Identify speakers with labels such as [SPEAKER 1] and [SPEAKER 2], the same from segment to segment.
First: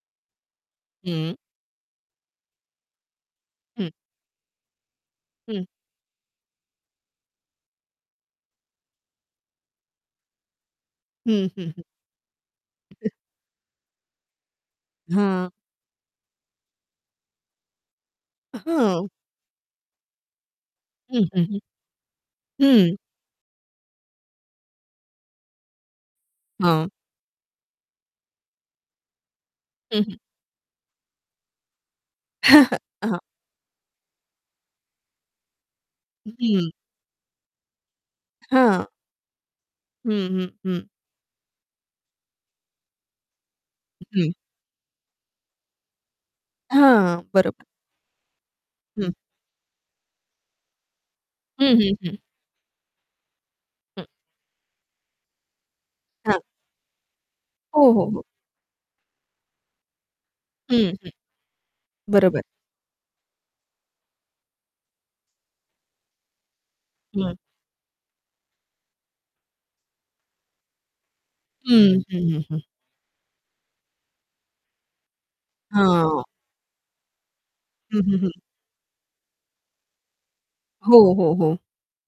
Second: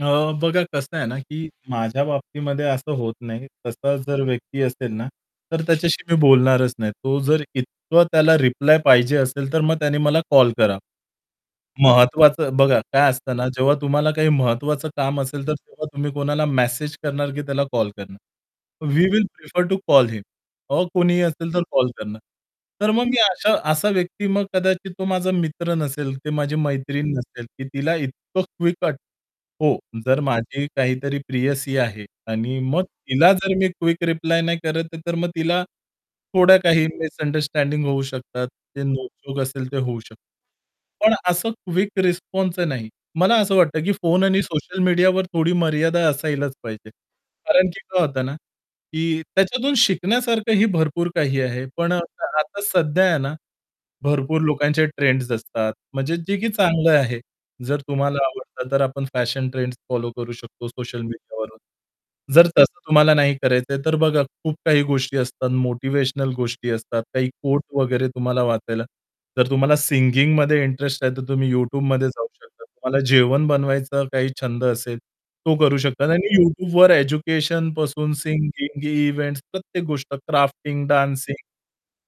[SPEAKER 1] अ, बघा कसं आहे ना,
[SPEAKER 2] हं.
[SPEAKER 1] की माझ्या बाबतीमध्ये असं होत नाही.
[SPEAKER 2] हं.
[SPEAKER 1] तसा जर व्यक्ती असेल ना, तर
[SPEAKER 2] हं.
[SPEAKER 1] त्याच्याशी मी बोलणारच नाही. तो जर इतकं त्याला रिप्लाय पाहिजे असेल तर मग त्याने मला कॉल करा.
[SPEAKER 2] हं, हं, हं.
[SPEAKER 1] महत्वाचं बघा काय असतं ना जेव्हा तुम्हाला काही महत्त्वाचं काम असेल
[SPEAKER 2] हां.
[SPEAKER 1] तर तेव्हा तुम्ही कोणाला मेसेज करणार की त्याला कॉल करणार. वी
[SPEAKER 2] हां.
[SPEAKER 1] Will prefer to call him uh, कोणीही
[SPEAKER 2] हं,
[SPEAKER 1] असेल
[SPEAKER 2] हं,
[SPEAKER 1] तर कॉल करणार. तर
[SPEAKER 2] हं.
[SPEAKER 1] मग मी अशा असा व्यक्ती मग कदाचित तो माझा मित्र नसेल ते माझी
[SPEAKER 2] हां.
[SPEAKER 1] मैत्रीण नसेल की तिला इतकं क्विक हो.
[SPEAKER 2] हं, हं.
[SPEAKER 1] जर माझी काहीतरी प्रियसी आहे आणि मग
[SPEAKER 2] हां.
[SPEAKER 1] तिला जर मी क्विक रिप्लाय नाही करत तर मग तिला थोड्या
[SPEAKER 2] हं.
[SPEAKER 1] काही मिसअंडरस्टँडिंग होऊ शकतात. ते
[SPEAKER 2] हां.
[SPEAKER 1] नोक-झोक असेल ते होऊ
[SPEAKER 2] हं,
[SPEAKER 1] शकतं.
[SPEAKER 2] हं, हं.
[SPEAKER 1] पण असं क्विक रिस्पॉन्सच नाही. मला असं वाटतं की फोन
[SPEAKER 2] हं.
[SPEAKER 1] आणि सोशल मीडियावर थोडी मर्यादा असायलाच पाहिजे.
[SPEAKER 2] हां, बरोबर.
[SPEAKER 1] कारण की काय होतं ना,
[SPEAKER 2] हं.
[SPEAKER 1] की त्याच्यातून शिकण्यासारखंही भरपूर काही आहे.
[SPEAKER 2] हं,
[SPEAKER 1] पण
[SPEAKER 2] हं,
[SPEAKER 1] अ,
[SPEAKER 2] हं.
[SPEAKER 1] [unintelligible] आता सध्या आहे ना
[SPEAKER 2] हं.
[SPEAKER 1] भरपूर लोकांचे ट्रेंड्स असतात. म्हणजे जे
[SPEAKER 2] हां.
[SPEAKER 1] की चांगलं आहे, जर
[SPEAKER 2] हो, हो, हो.
[SPEAKER 1] तुम्हाला आवडत तर आपण फॅशन ट्रेंड्स फॉलो करू शकतो
[SPEAKER 2] हं,
[SPEAKER 1] सोशल
[SPEAKER 2] हं.
[SPEAKER 1] मीडियावरून.
[SPEAKER 2] बरोबर.
[SPEAKER 1] जर तसं तुम्हाला नाही करायचंय, तर बघा खूप काही गोष्टी असतात, मोटिव्हेशनल गोष्टी असतात, काही
[SPEAKER 2] हं.
[SPEAKER 1] कोट वगैरे तुम्हाला वाचायला. जर तुम्हाला सिंगिंगमध्ये इंटरेस्ट आहे, तर तुम्ही
[SPEAKER 2] हं,
[SPEAKER 1] YouTubeमध्ये
[SPEAKER 2] हं,
[SPEAKER 1] जाऊ
[SPEAKER 2] हं, हं.
[SPEAKER 1] शकता. तुम्हाला जेवण बनवायचा काही छंद असेल तो करू शकता
[SPEAKER 2] हां.
[SPEAKER 1] आणि YouTubeवर एज्युकेशन
[SPEAKER 2] हं,
[SPEAKER 1] पासून
[SPEAKER 2] हं, हं.
[SPEAKER 1] सिंगिंग, इव्हेंट्स प्रत्येक गोष्ट क्राफ्टिंग,
[SPEAKER 2] हो, हो,
[SPEAKER 1] डान्सिंग,
[SPEAKER 2] हो.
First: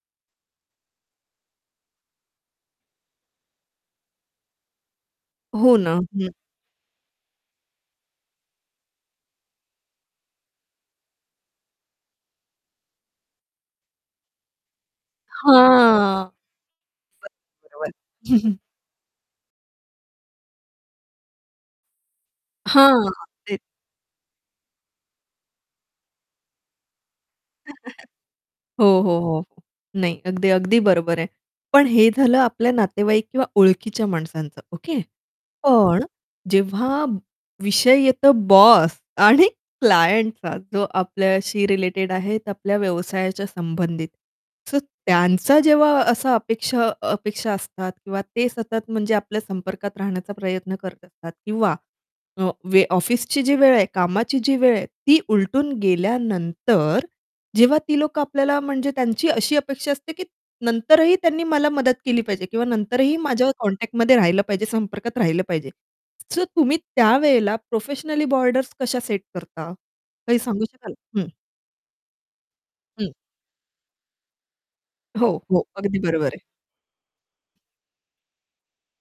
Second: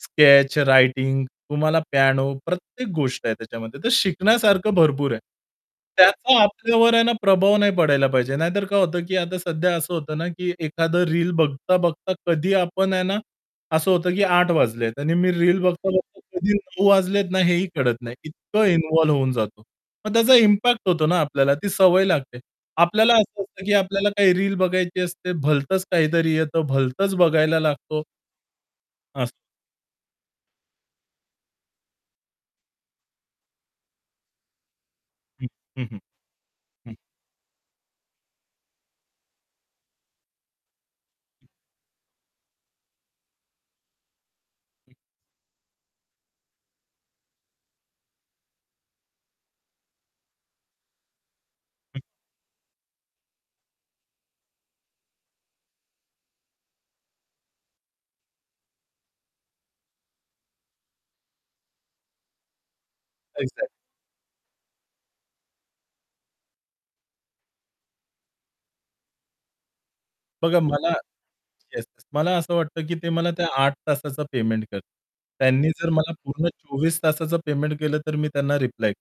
[SPEAKER 1] स्केच, रायटिंग, तुम्हाला पियानो प्रत्येक गोष्ट आहे त्याच्यामध्ये. तर शिकण्यासारखं भरपूर आहे.
[SPEAKER 2] हो ना, हं.
[SPEAKER 1] त्याचा आपल्यावर आहे ना प्रभाव नाही पडायला पाहिजे. नाहीतर काय होतं की आता सध्या असं होतं ना, की एखादं रील बघता, बघता कधी आपण आहे ना असं होतं की 8:00 वाजलेत आणि मी रील बघता-बघता
[SPEAKER 2] हां.
[SPEAKER 1] कधी 9:00 वाजलेत ना
[SPEAKER 2] [unintelligible]
[SPEAKER 1] हेही
[SPEAKER 2] बरोबर.
[SPEAKER 1] कळत नाही. इतकं इन्व्हॉल्व होऊन जातो. मग त्याचा इम्पॅक्ट होतो ना आपल्याला ती सवय लागते.
[SPEAKER 2] हां.
[SPEAKER 1] आपल्याला असं
[SPEAKER 2] ते
[SPEAKER 1] असतं की आपल्याला काही रील बघायची असते भलतंच काहीतरी येतं, भलतंच बघायला लागतो.
[SPEAKER 2] हो, हो,
[SPEAKER 1] अस
[SPEAKER 2] हो, नाही. अगदी, अगदी बरोबर आहे. पण हे झालं आपल्या नातेवाईक किंवा ओळखीच्या माणसांचं ओके.
[SPEAKER 1] हं. हं, हं.
[SPEAKER 2] पण
[SPEAKER 1] हं.
[SPEAKER 2] जेव्हा विषय येतो बॉस आणि क्लायंटचा जो
[SPEAKER 1] हं.
[SPEAKER 2] आपल्याशी रिलेटेड आहे आपल्या व्यवसायाच्या संबंधित. सो
[SPEAKER 1] हं.
[SPEAKER 2] त्यांचा जेव्हा असा अपेक्षा अ, अपेक्षा असतात किंवा ते सतत म्हणजे आपल्या संपर्कात राहण्याचा प्रयत्न करत असतात किंवा
[SPEAKER 1] हं.
[SPEAKER 2] अ, वे ऑफिसची जी वेळ आहे कामाची जी वेळ आहे ती उलटून गेल्यानंतर, जेव्हा ती लोकं आपल्याला म्हणजे त्यांची अशी अपेक्षा असते की नंतरही त्यांनी मला मदत केली पाहिजे किंवा नंतरही माझ्या
[SPEAKER 1] एक्झॅक्टली.
[SPEAKER 2] कॉन्टॅक्टमध्ये राहिलं पाहिजे संपर्कात राहिलं पाहिजे. सो तुम्ही त्यावेळेला प्रोफेशनल बॉर्डर्स कशा सेट करता? काही
[SPEAKER 1] बघा
[SPEAKER 2] सांगू
[SPEAKER 1] मला
[SPEAKER 2] शकाल? हं
[SPEAKER 1] येस, येस. मला असं वाटतं की ते
[SPEAKER 2] हं.
[SPEAKER 1] मला त्या 8:00 तासाचं पेमेंट करतील.
[SPEAKER 2] हो, हो,
[SPEAKER 1] त्यांनी जर
[SPEAKER 2] अगदी
[SPEAKER 1] मला
[SPEAKER 2] बरोबर आहे.
[SPEAKER 1] पूर्ण 24 तासाचं पेमेंट केलं, तर मी त्यांना रिप्लाय